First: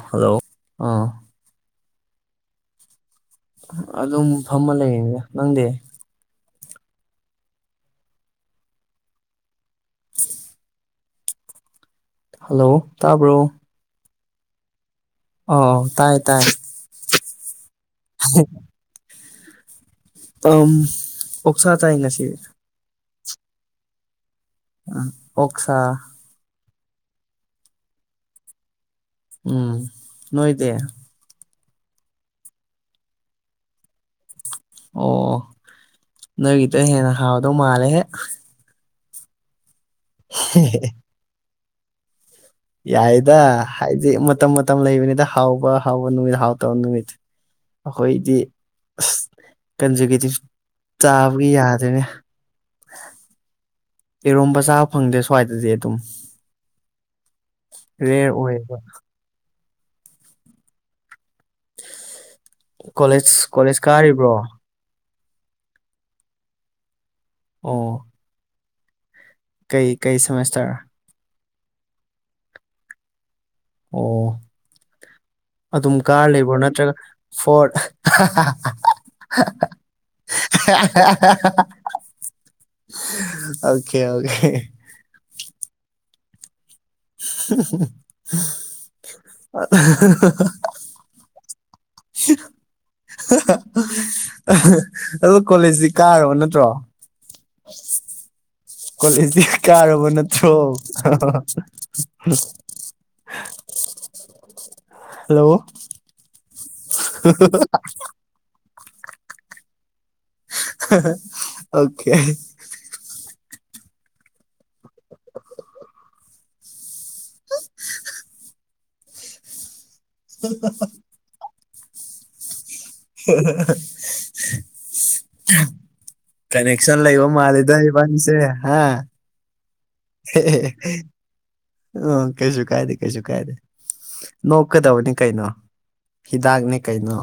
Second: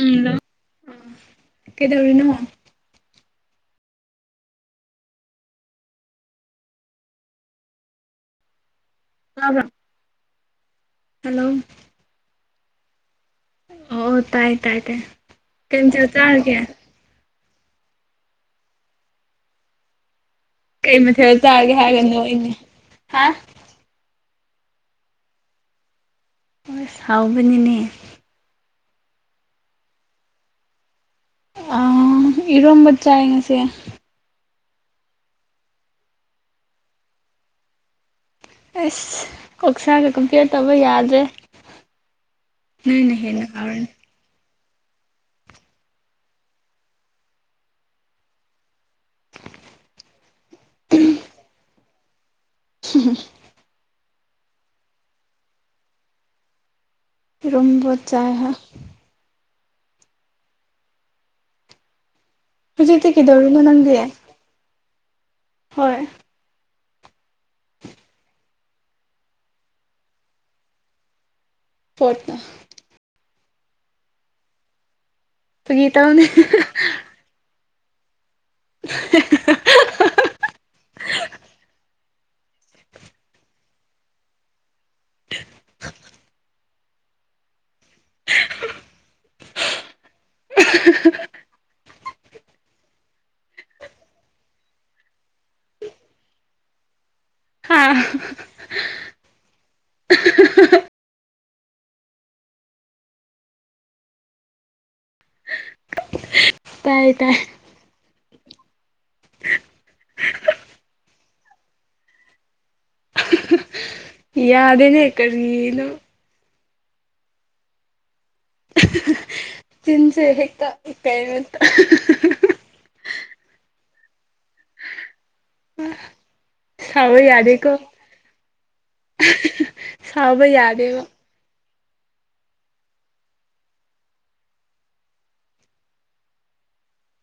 ꯎꯝ hello ꯂꯣ ꯑꯥ ꯀꯩꯗꯧꯔꯤꯅꯣ ꯑꯗꯨꯝ ꯐꯝꯃ ꯂꯩꯔꯤꯅꯤꯗ ꯅꯪꯗꯤ ꯇꯕꯔ‌ꯣ ꯍꯜꯂꯣ ꯍꯂꯣ ꯇꯥꯕ꯭ꯔꯣ ꯑꯣ ꯇꯥꯏ ꯇꯥꯏ ꯀꯩ ꯑꯥꯎ ꯃꯊꯦꯜ ꯇꯥꯏ ꯇꯥꯏ ꯆꯥꯔꯒꯦ [unintelligible] ꯎꯝ ꯀꯩ ꯃꯊꯦꯜ ꯑꯣꯛꯁꯥ ꯆꯥꯔꯒꯦ ꯆꯥꯏ ꯍꯥꯏꯒ ꯉꯁꯤ ꯅꯣꯛꯏꯅꯦ ꯍꯥ ꯎꯝ ꯑꯣꯛꯁꯥ [unintelligible] ꯍꯥꯎꯕꯅꯤꯅꯦ ꯎꯝ ꯅꯣꯏꯗ‌ꯦ ꯑꯥ ꯏꯔꯣꯝꯕ ꯆꯥꯏ ꯉꯁꯤ ꯑꯣ ꯅꯣꯏꯒꯤꯇ ꯍꯦꯟꯅ ꯍꯥꯎꯗꯧ ꯃꯥꯜꯂꯦꯍꯦ ꯑꯁ ꯀꯥꯛꯁꯥꯒ ꯀꯝꯄꯤꯌꯔ ꯇꯧꯕ ꯌꯥꯗ꯭ꯔꯦ ꯅꯣꯏꯅ ꯌꯥꯏꯗ ꯍꯦꯟꯅ ꯍꯥꯎꯔꯅꯤ ꯍꯥꯏꯗꯤ ꯃꯇꯝ ꯃꯇꯝ ꯂꯩꯕꯅꯤꯗ ꯍꯥꯎꯕ ꯍꯥꯎꯕ ꯅꯨꯃꯤꯠ ꯍꯥꯎꯇꯕ ꯅꯨꯃꯤꯠ ꯑꯈꯣꯏꯗꯤ ꯑꯁ ꯀꯟꯖꯨꯒꯦꯇꯤꯐ ꯆꯥꯕꯒꯤ ꯌꯥꯗ꯭ꯔꯦꯅꯦ ꯍꯝꯨꯝ ꯏꯔꯣꯝꯕ ꯆꯥ ꯐꯪꯗꯦ ꯁ꯭ꯋꯥꯏꯗꯗꯤ ꯑꯗꯨꯝ ꯏꯔꯣꯝꯕ ꯆꯥꯏ ꯔꯦꯌꯔ ꯍꯥ ꯑꯣꯏꯌꯦꯕ ꯍꯧꯖꯤꯛꯇꯤ ꯀꯣꯂꯦꯖ ꯀꯩꯗꯧꯔꯤꯅꯣ ꯀꯣꯂꯦꯖ ꯅꯪꯗꯤ ꯀꯥꯔꯤꯕ꯭ꯔꯣ ꯍꯣꯏ ꯑꯣ ꯀꯩ ꯀꯩ ꯁꯦꯃꯦꯁꯇꯔ ꯐꯣꯔꯠꯇ ꯑꯣ ꯐꯥꯒꯤ ꯑꯗꯨꯝ ꯇꯧꯅꯦ ꯀꯥꯔ ꯂꯩꯕ꯭ꯔꯣ ꯅꯠꯇ꯭ꯔꯒ ꯐꯣꯔꯠ [unintelligible] [unintelligible] [unintelligible] ꯈꯦꯜ [unintelligible] [inaudible] [unintelligible] [unintelligible] [unintelligible] ꯑꯗꯨ ꯀꯣꯂꯦꯖꯗꯤ ꯀꯥꯔꯕ ꯅꯠꯇ꯭ꯔꯣ ꯍꯥ [unintelligible] ꯀꯣꯂꯦꯖꯗꯤ ꯀꯥꯔꯕ ꯅꯠꯇ꯭ꯔꯣ [unintelligible] [inaudible] ꯍꯜꯂꯣ ꯇꯥꯏꯌꯦ ꯇꯥꯏ [unintelligible] [unintelligible] [unintelligible] ꯑꯣꯀꯦ [unintelligible] ꯌꯥꯗꯦꯅꯦ ꯀꯔꯤꯅꯣ [unintelligible] [unintelligible] ꯆꯤꯟꯁꯦ ꯍꯦꯛꯇ ꯀꯩꯅꯣ [unintelligible] [unintelligible] ꯀꯅꯦꯛꯁꯟ ꯁꯥꯎꯕ ꯂꯩꯕ ꯌꯥꯗꯦꯀꯣ ꯃꯥꯜꯂꯤꯗ ꯏꯕꯥꯅꯤꯁꯦ ꯍꯥ ꯁꯥꯥꯎꯕ ꯌꯥꯗꯦꯕ ꯎꯝ ꯀꯩꯁꯨ ꯀꯥꯏꯗꯦ ꯀꯩꯁꯨ ꯀꯥꯏꯗꯦ ꯅꯣꯛꯀꯗꯕꯅꯤ ꯀꯩꯅꯣ ꯍꯤꯗꯥꯛꯅꯤ ꯀꯩꯅꯣ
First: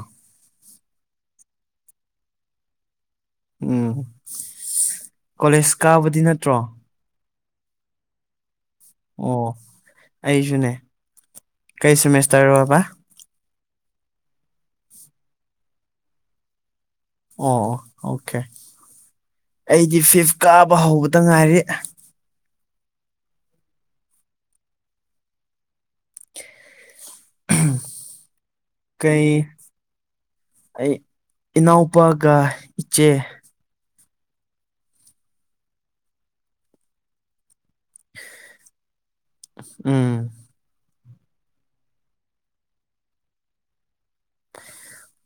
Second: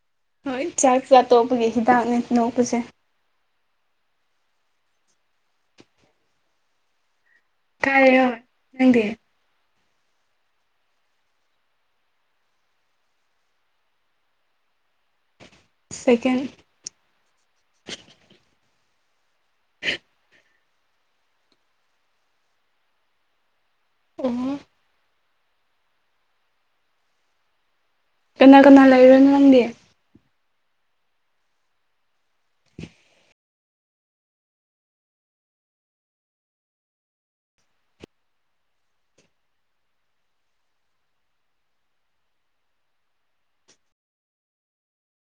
ꯍꯣꯏ ꯆꯥꯛ ꯆꯥ ꯇꯣꯛꯄꯒꯤ ꯍꯤꯗꯥꯛꯅꯦ ꯅꯣꯛꯄꯁꯦ ꯎꯝ ꯀꯣꯂꯦꯖ ꯀꯥꯕꯗꯤ ꯅꯠꯇ꯭ꯔꯣ ꯀꯥꯢꯌꯦ ꯍꯣꯏ ꯅꯪꯗꯤ ꯑꯣ ꯑꯩꯁꯨꯅꯦ ꯀꯩ ꯁꯦꯃꯦꯁꯇꯔꯔꯣꯕ ꯁꯦꯀꯦꯟ ꯑꯣ ꯑꯣꯀꯦ ꯑꯩꯗꯤ ꯐꯤꯐ ꯀꯥꯕ ꯍꯧꯕꯗ ꯉꯥꯏꯔꯤ ꯎꯝ [unintelligible] ꯀꯅꯥ ꯀꯅꯥ ꯀꯩ ꯂꯩꯔꯤꯅꯣ ꯅꯪꯗꯤ ꯑꯩ ꯏꯅꯥꯎꯄꯥꯒ ꯏꯆꯦ ꯎꯝ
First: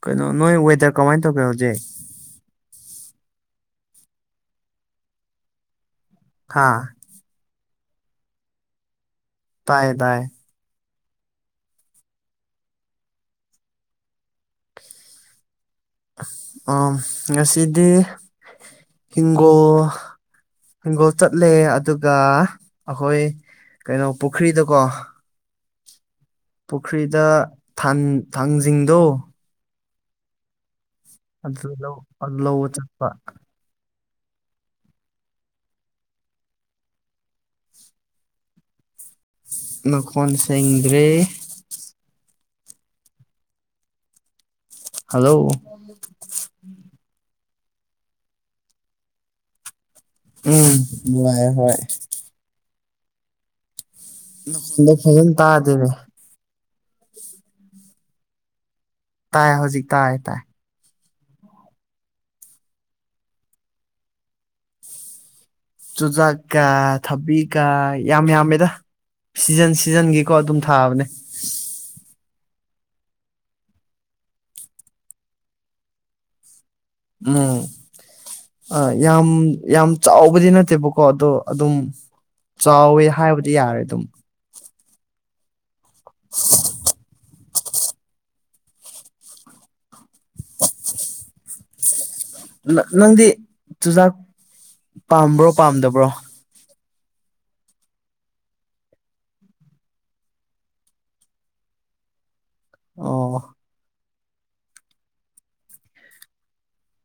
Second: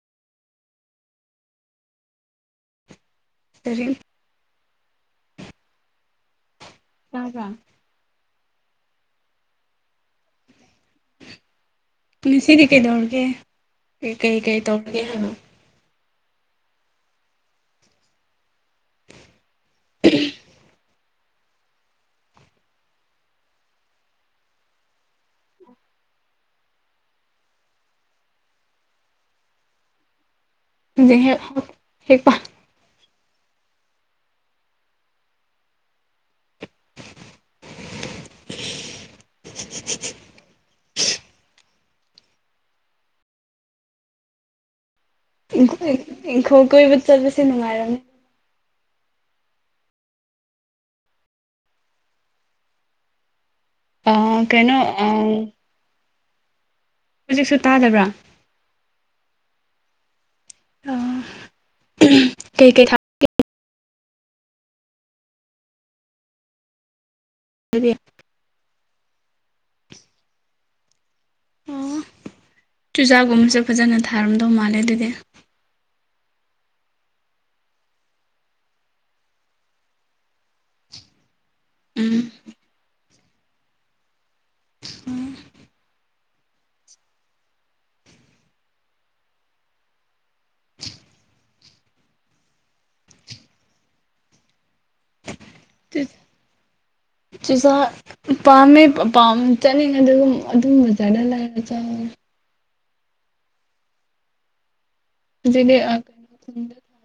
ꯀꯩꯅꯣ ꯅꯣꯏ ꯋꯦꯗꯔ ꯀꯃꯥꯏ ꯇꯧꯒꯦ ꯍꯧꯖꯤꯛ [unintelligible] ꯍꯥꯥ ꯇꯥꯕ꯭ꯔꯥ ꯇꯥꯏꯌꯦ ꯇꯥꯏ ꯉꯁꯤꯗꯤ ꯀꯩꯗꯧꯔꯒꯦ ꯀꯩ ꯀꯩ ꯀꯩ ꯇꯧꯔꯒꯦ ꯍꯥꯏꯕ ꯑꯣ ꯉꯁꯤꯗꯤ ꯍꯤꯡꯒꯣꯜ ꯍꯤꯡꯒꯣꯜ ꯆꯠꯂꯦ ꯑꯗꯨꯒ ꯑꯩꯈꯣꯏ ꯀꯩꯅꯣ ꯄꯨꯈ꯭ꯔꯤꯗꯀꯣ ꯄꯨꯈ꯭ꯔꯤꯗ ꯊꯥꯟ ꯊꯥꯡꯖꯤꯡꯗꯣ ꯍꯧꯖꯤꯛ ꯍꯦꯛ ꯑꯗꯨ ꯂꯧ ꯍꯦꯛꯄ ꯂꯧꯕ ꯆꯠꯄ ꯃꯈꯣꯟ ꯁꯦꯡꯗ꯭ꯔꯦ ꯍꯜꯂꯣ ꯏꯪꯈꯣꯜ ꯀꯣꯏꯕ ꯆꯠꯄꯁꯦ ꯅꯨꯡꯉꯥꯏꯔꯝꯅꯤ ꯎꯝ ꯅꯨꯡꯉꯥꯏꯌꯦ ꯍꯣꯏ ꯑ ꯀꯩꯅꯣ [unintelligible] ꯑꯥ ꯐꯖꯟ ꯇꯥꯗꯦꯅꯦ ꯍꯧꯖꯤꯛꯁꯨ ꯇꯥꯗꯕ꯭ꯔꯥ ꯇꯥꯏ ꯍꯧꯖꯤꯛ ꯇꯥꯏ ꯇꯥꯏ ꯑ ꯎꯝ ꯀꯩ ꯀꯩ ꯊꯥ ꯆꯨꯖꯥꯛꯀꯥ ꯊꯕꯤꯀꯥ ꯊꯥꯔꯒꯦ ꯌꯥꯝ ꯌꯥꯝꯃꯦꯗ ꯁꯤꯖꯟ ꯁꯤꯖꯟꯒꯤꯀꯣ ꯑꯗꯨꯝ ꯊꯥꯕꯅꯦ ꯑꯣ ꯆꯨꯖꯥꯛꯒꯨꯝꯕꯁꯨ ꯐꯖꯅ ꯊꯥꯔꯝꯗꯧ ꯃꯥꯜꯂꯦ ꯑꯗꯨꯗꯤ ꯎꯝ ꯑ ꯌꯥꯝ ꯌꯥꯝ ꯆꯥꯎꯕꯗꯤ ꯅꯠꯇꯦꯕꯀꯣ ꯑꯗꯣ ꯑꯗꯨꯝ ꯎꯝ ꯆꯥꯎꯋꯦ ꯍꯥꯏꯕꯗꯤ ꯌꯥꯔꯦ ꯑꯗꯨꯝ [unintelligible] [unintelligible] ꯅ ꯅꯪꯗꯤ ꯆꯨꯖꯥꯛ ꯄꯥꯝꯕ꯭ꯔꯣ ꯆꯨ ꯄꯥꯝꯗꯕ꯭ꯔꯣ ꯆꯨꯖꯥꯛ ꯎꯝ ꯄꯥꯝꯃꯦ ꯄ ꯄꯥꯝ ꯆꯥꯅꯤꯡꯉꯦ ꯑꯗꯨꯒꯨꯝ ꯑꯗꯨꯝ ꯕꯖꯥꯔꯗ ꯂꯩꯔ ꯆꯥꯏ ꯑꯣ ꯍꯄꯖꯤꯛꯇꯤ ꯑ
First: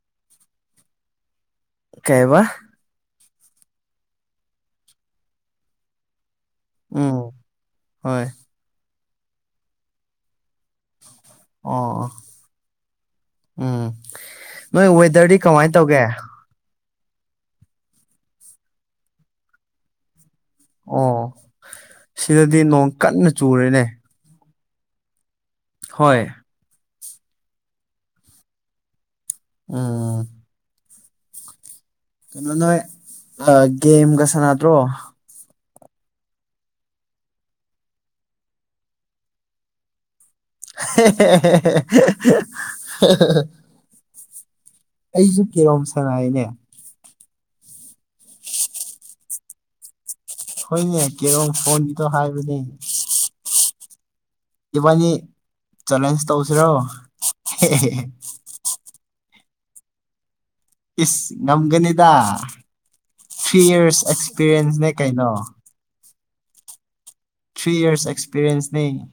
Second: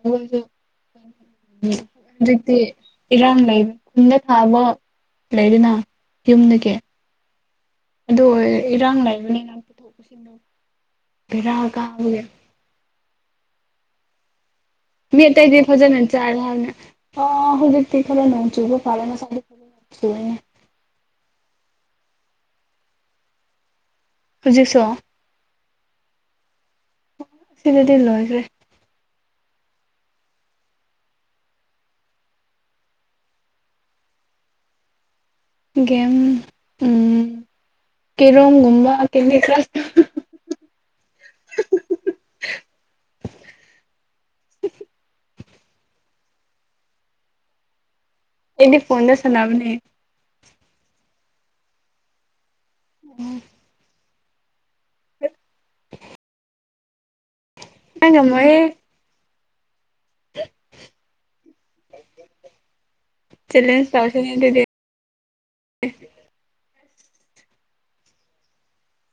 [unintelligible] ꯀꯩꯕ ꯍꯨꯖꯤꯛꯇꯤ ꯏꯔꯥꯡ ꯂꯩꯕ ꯈꯨꯟꯗ ꯊꯥꯕ ꯂꯩꯗꯅ ꯌꯨꯝꯗꯒꯤ ꯎꯝ ꯑꯗꯣ ꯍꯣꯏ ꯑꯣꯏ ꯏꯔꯥꯡ ꯂꯩꯕꯅꯤꯅ ꯄꯨꯊꯣꯛ ꯄꯨꯁꯤꯟꯗꯣ ꯕꯦꯔꯥ ꯑꯣ ꯑꯣ ꯀꯥꯕꯒꯤ ꯎꯝ ꯅꯣꯏ ꯃꯤ ꯋꯦꯗꯔꯗꯤ ꯑꯇꯩꯗꯤ ꯀꯃꯥꯏꯅ ꯇꯧꯒꯦ ꯐꯖꯅ ꯆꯥꯔꯦ ꯍꯥꯏꯅ ꯑꯣ ꯍꯧꯖꯤꯛꯇꯤ ꯈꯔ ꯅꯣꯡ ꯆꯨꯕ ꯐꯔꯦ ꯉꯁꯥꯏꯗꯤ ꯐꯖꯅ ꯆꯨꯔꯦꯅꯦ ꯑꯣ ꯁꯤꯗꯗꯤ ꯅꯣꯡ ꯀꯟꯅ ꯆꯨꯔꯦꯅꯦ ꯍꯧꯖꯤꯛꯁꯨ ꯍꯣꯏ ꯁꯤꯗꯗꯤ ꯂꯣꯏꯈ꯭ꯔꯦ ꯎꯝ ꯀꯩꯅꯣ ꯅꯣꯏ ꯑ ꯒꯦꯝꯒ ꯁꯥꯟꯅꯗ꯭ꯔꯣ ꯒꯦꯝ ꯎꯝ ꯀꯦꯔꯣꯝꯒꯨꯝꯕꯥ ꯀꯦꯟꯗꯤ ꯀ꯭ꯔꯁ ꯍꯦ ꯍꯦ ꯍꯦ ꯍꯦ ꯍꯍ ꯍ ꯑꯩꯖꯨ ꯀꯦꯔꯣꯝ ꯁꯥꯟꯅꯩꯅꯦ ꯑꯩꯗꯤ ꯐꯣꯟꯗ ꯁꯟꯅꯕꯅꯦ ꯍꯣꯏꯅꯦ ꯀꯦꯔꯣꯝ ꯐꯣꯟꯒꯤꯗꯣ ꯍꯥꯏꯕꯅꯦ ꯏꯕꯥꯅꯤ ꯆꯦꯂꯦꯟꯖ ꯇꯧꯁꯤꯔꯣ ꯍꯦ ꯍꯦ ꯍꯦ ꯉꯝꯃꯣꯏꯌꯦ [inaudible] ꯏꯁ ꯉꯝꯒꯅꯤꯗ ꯊ꯭ꯔꯤ ꯆꯦꯂꯦꯟꯖ ꯏꯔꯁ ꯇꯧꯁꯤꯅꯦ ꯑꯗꯨꯗꯤ ꯑꯦꯛꯁꯄꯤꯔꯤꯌꯦꯟꯁꯅꯦ ꯀꯩꯅꯣ ꯊ꯭ꯔꯤ ꯏꯔꯁ ꯑꯦꯛꯁꯄꯤꯔꯤꯌꯦꯟꯁꯅꯦ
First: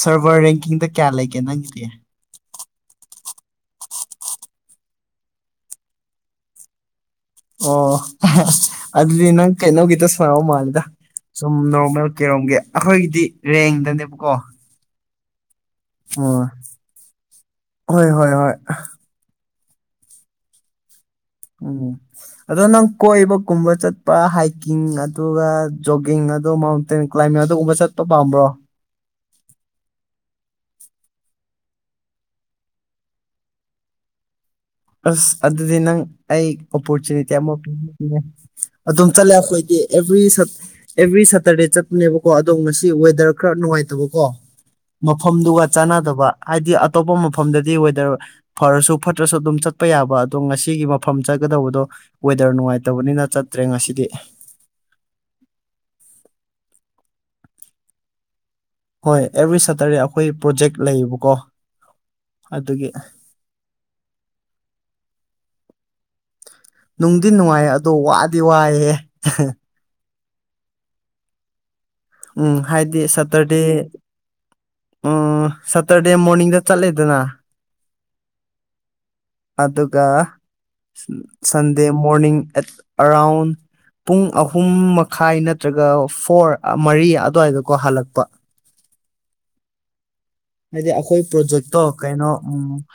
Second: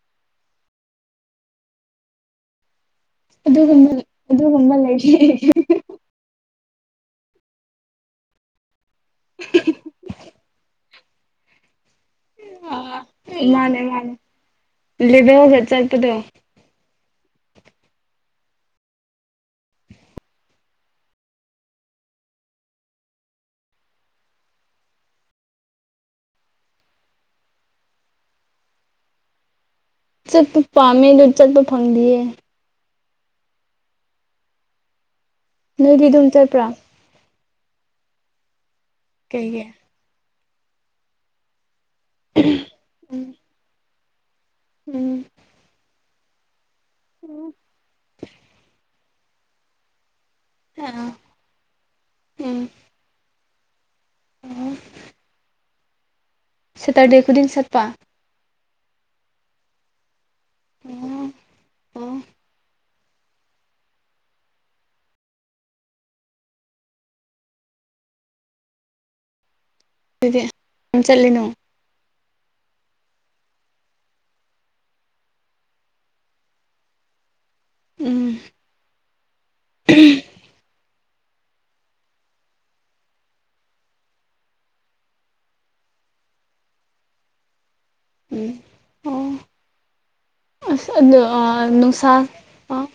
ꯁꯔꯚꯔ ꯔꯦꯡꯀꯤꯡꯗ ꯀꯌꯥ ꯂꯩꯒꯦ ꯅꯪꯒꯤꯗꯤ ꯑꯗꯨꯒꯨꯝꯕ ꯑꯗꯨꯒꯨꯝꯕ ꯂꯩꯇꯦ ꯑꯣ ꯑꯗꯨꯗꯤ ꯅꯪ ꯀꯩꯅꯣꯒꯤꯇ ꯁꯟꯅꯕ ꯃꯥꯜꯂꯤꯗ ꯁꯨꯝ ꯅꯣꯔꯃꯦꯜ ꯀꯦꯔꯣꯝꯒꯤ ꯑꯈꯣꯏꯒꯤꯗꯤ ꯔꯦꯡꯗꯅꯦꯕꯀꯣ ꯂꯤꯕꯦꯜꯗ ꯆꯠ ꯑꯣ ꯍꯣꯏ ꯍꯣꯏ ꯍꯣꯏ ꯎꯝ ꯑꯗꯣ ꯅꯪ ꯀꯣꯏꯕ ꯀꯨꯝꯕ ꯆꯠꯄ ꯍꯥꯏꯛꯀꯤꯡ ꯑꯗꯨꯒ ꯖꯣꯒꯤꯡ ꯑꯗꯣ ꯃꯥꯎꯟ ꯇꯦꯟ ꯀ꯭ꯂꯥꯏꯃꯦꯠ ꯑꯗꯨꯒꯨꯝꯕ ꯆꯠꯄ ꯄꯥꯝꯕ꯭ꯔꯣ ꯆꯠꯄ ꯄꯥꯝꯃꯦ ꯑꯗꯨ ꯆꯠꯄ ꯐꯪꯗꯤꯌꯦ ꯑꯁ ꯑꯗꯨꯗꯤ ꯅꯪ ꯅꯣꯏꯗꯤ ꯑꯗꯨꯝ ꯑꯩ ꯆꯠꯄ꯭ꯔꯥ ꯑꯣꯄꯣꯔꯆꯨꯅꯤꯇꯤ ꯑꯃ ꯄꯤꯕꯤꯒꯦꯅꯦ ꯑꯗꯨꯝ ꯆꯠꯂꯦ ꯀꯩꯒꯤ ꯑꯩꯈꯣꯏꯗꯤ ꯑꯦꯕ꯭ꯔꯤ ꯁꯠ ꯑꯦꯕ꯭ꯔꯤ ꯁꯇꯔꯗꯦ ꯆꯠ ꯅꯦꯕꯀꯣ ꯑꯗꯣ ꯉ ꯎꯝ ꯋꯦꯗꯔ ꯈꯔ ꯅꯨꯡꯉꯥꯏꯇꯕꯀꯣ ꯎꯝ ꯃꯐꯝꯗꯨꯒ ꯆꯥꯟꯅꯗꯕ ꯍꯥꯏꯗꯤ ꯑꯇꯣꯞꯄ ꯃꯐꯝꯗꯗꯤ ꯋꯦꯗꯔ ꯐꯔꯁꯨ ꯐꯠꯇ꯭ꯔꯁꯨ ꯑꯗꯨꯝ ꯆꯠꯄ ꯌꯥꯕ ꯑꯗꯣ ꯉꯁꯤꯒꯤ ꯑꯥ ꯃꯐꯝ ꯆ ꯆꯠꯀꯗꯧꯕꯗꯣ ꯋꯦꯗꯔ ꯎꯝ ꯅꯨꯡꯉꯥꯏꯇꯕꯅꯤꯅ ꯆꯠꯇ꯭ꯔꯦ ꯉꯁꯤꯗꯤ ꯁꯦꯇꯔꯗꯦ ꯈꯨꯗꯤꯡ ꯆꯠꯄ ꯍꯣꯏ ꯑꯦꯕ꯭ꯔꯤ ꯁꯇꯔꯗꯦ ꯑꯩꯈꯣꯏ ꯄ꯭ꯔꯣꯖꯦꯛ ꯑꯣ ꯂꯩꯌꯦꯕꯀꯣ ꯑꯣ ꯑꯗꯨꯒꯤ [inaudible] ꯅꯨꯡꯗꯤ ꯅꯨꯡꯉꯥꯏ ꯑꯗꯣ ꯋꯥꯗꯤ ꯋꯥꯏꯍꯦ ꯑꯗꯨꯗꯤ ꯎꯝ ꯆꯠꯂꯅꯣ ꯎꯝ ꯍꯥꯏꯗꯤ ꯁꯇꯔꯗꯦ ꯎꯝ ꯁꯇꯔꯗꯦ ꯃꯣꯔꯅꯤꯡꯗ ꯆꯠꯂꯦꯗꯅ ꯎꯝ ꯑꯗꯨꯒ ꯁꯟꯗꯦ ꯃꯣꯔꯅꯤꯡ ꯑꯦꯠ ꯑꯔꯥꯎꯟ ꯄꯨꯡ ꯑꯍꯨꯝ ꯃꯈꯥꯏ ꯅꯠꯇ꯭ꯔꯒ ꯐꯣꯔ ꯃꯔꯤ ꯑꯗꯨꯋꯥꯏꯗꯀꯣ ꯍꯜꯂꯛꯄ ꯎꯝ ꯑꯣ ꯍꯥꯏꯗꯤ ꯑꯁ ꯑꯗꯣ ꯑꯩꯈꯣꯏ ꯑꯥ ꯄ꯭ꯔꯣꯖꯦꯛꯇꯣ ꯅꯨꯡꯁꯥ ꯀꯩꯅꯣ ꯎꯝ ꯑꯣ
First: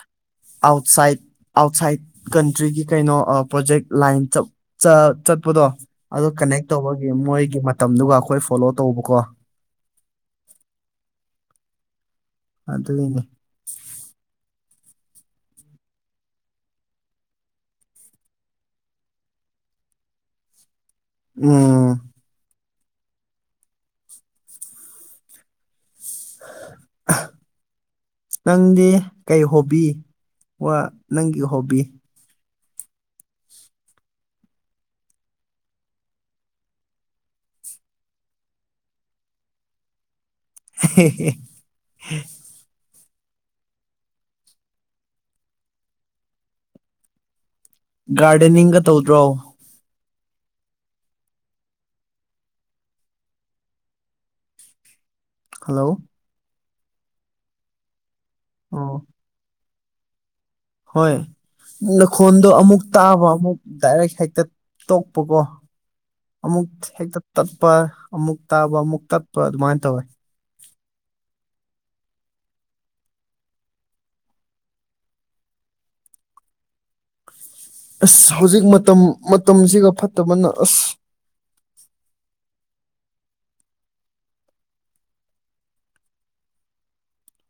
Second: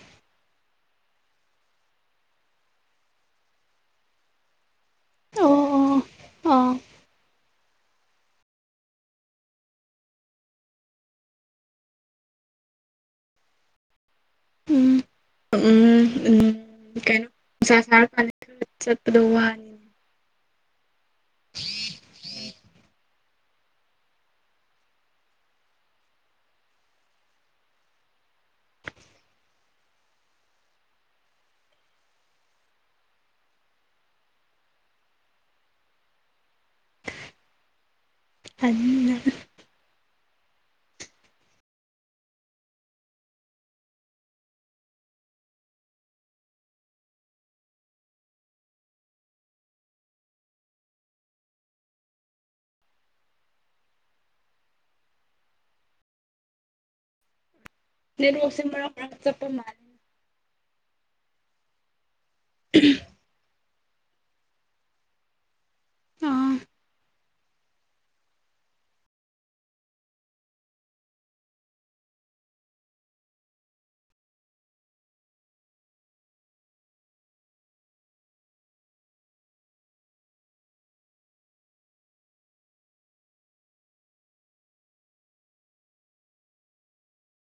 ꯑꯥꯎꯠꯁꯥꯏꯠ ꯑꯥꯎꯠꯁꯥꯏꯠ ꯀꯟꯇ꯭ꯔꯤꯒꯤ ꯀꯩꯅꯣ ꯄ꯭ꯔꯣꯖꯦꯛ ꯂꯥꯏꯟ ꯆꯞ ꯑꯣ ꯆꯠꯄꯗꯣ ꯑꯣ ꯑꯗꯨ ꯀꯅꯦꯛ ꯑꯣ ꯇꯧꯕꯒꯤ ꯃꯣꯏꯒꯤ ꯃꯇꯝꯗꯨꯒ ꯑꯩꯈꯣꯏ ꯐꯣꯂꯣ ꯇꯧꯕꯀꯣ ꯑꯗꯨꯒꯤꯅꯦ ꯎꯝ ꯎꯝ ꯎꯝ ꯀꯩꯅꯣ [inaudible] ꯎꯝ [inaudible] ꯅꯪꯗꯤ ꯀꯩ ꯍꯣꯕꯤ ꯋꯥ ꯅꯪꯒꯤ ꯍꯣꯕꯤ ꯑ [inaudible] ꯑꯍꯦꯍꯦ ꯒꯥꯔꯗꯦꯅꯤꯡꯒ ꯇꯧꯗ꯭ꯔꯣ ꯍꯜꯂꯣ ꯑꯣ [inaudible] ꯍꯣꯏ ꯅꯈꯣꯟꯗꯣ ꯑꯃꯨꯛ ꯇꯥꯕ ꯑꯃꯨꯛ ꯗꯥꯏꯔꯦꯛ ꯍꯦꯛꯇ ꯇꯣꯛꯄꯀꯣ ꯑꯥ ꯑꯃꯨꯛ ꯍꯦꯛꯇ ꯇꯠꯄ ꯑꯃꯨꯛ ꯇꯥꯕ ꯑꯃꯨꯛ ꯇꯠꯄ ꯑꯗꯨꯃꯥꯏꯅ ꯇꯧꯋꯦ ꯑꯁ ꯍꯧꯖꯤꯛ ꯃꯇꯝ ꯃꯇꯝꯁꯤꯒ ꯐꯠꯇꯕꯅ ꯑꯁ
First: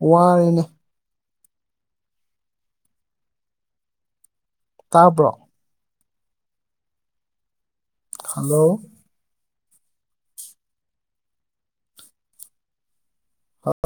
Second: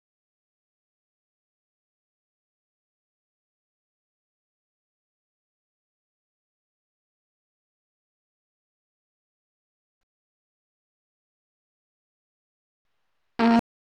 ꯋꯥꯔꯅꯦ ꯇꯥꯕ꯭ꯔꯣ ꯍꯂꯣ ꯍ [inaudible]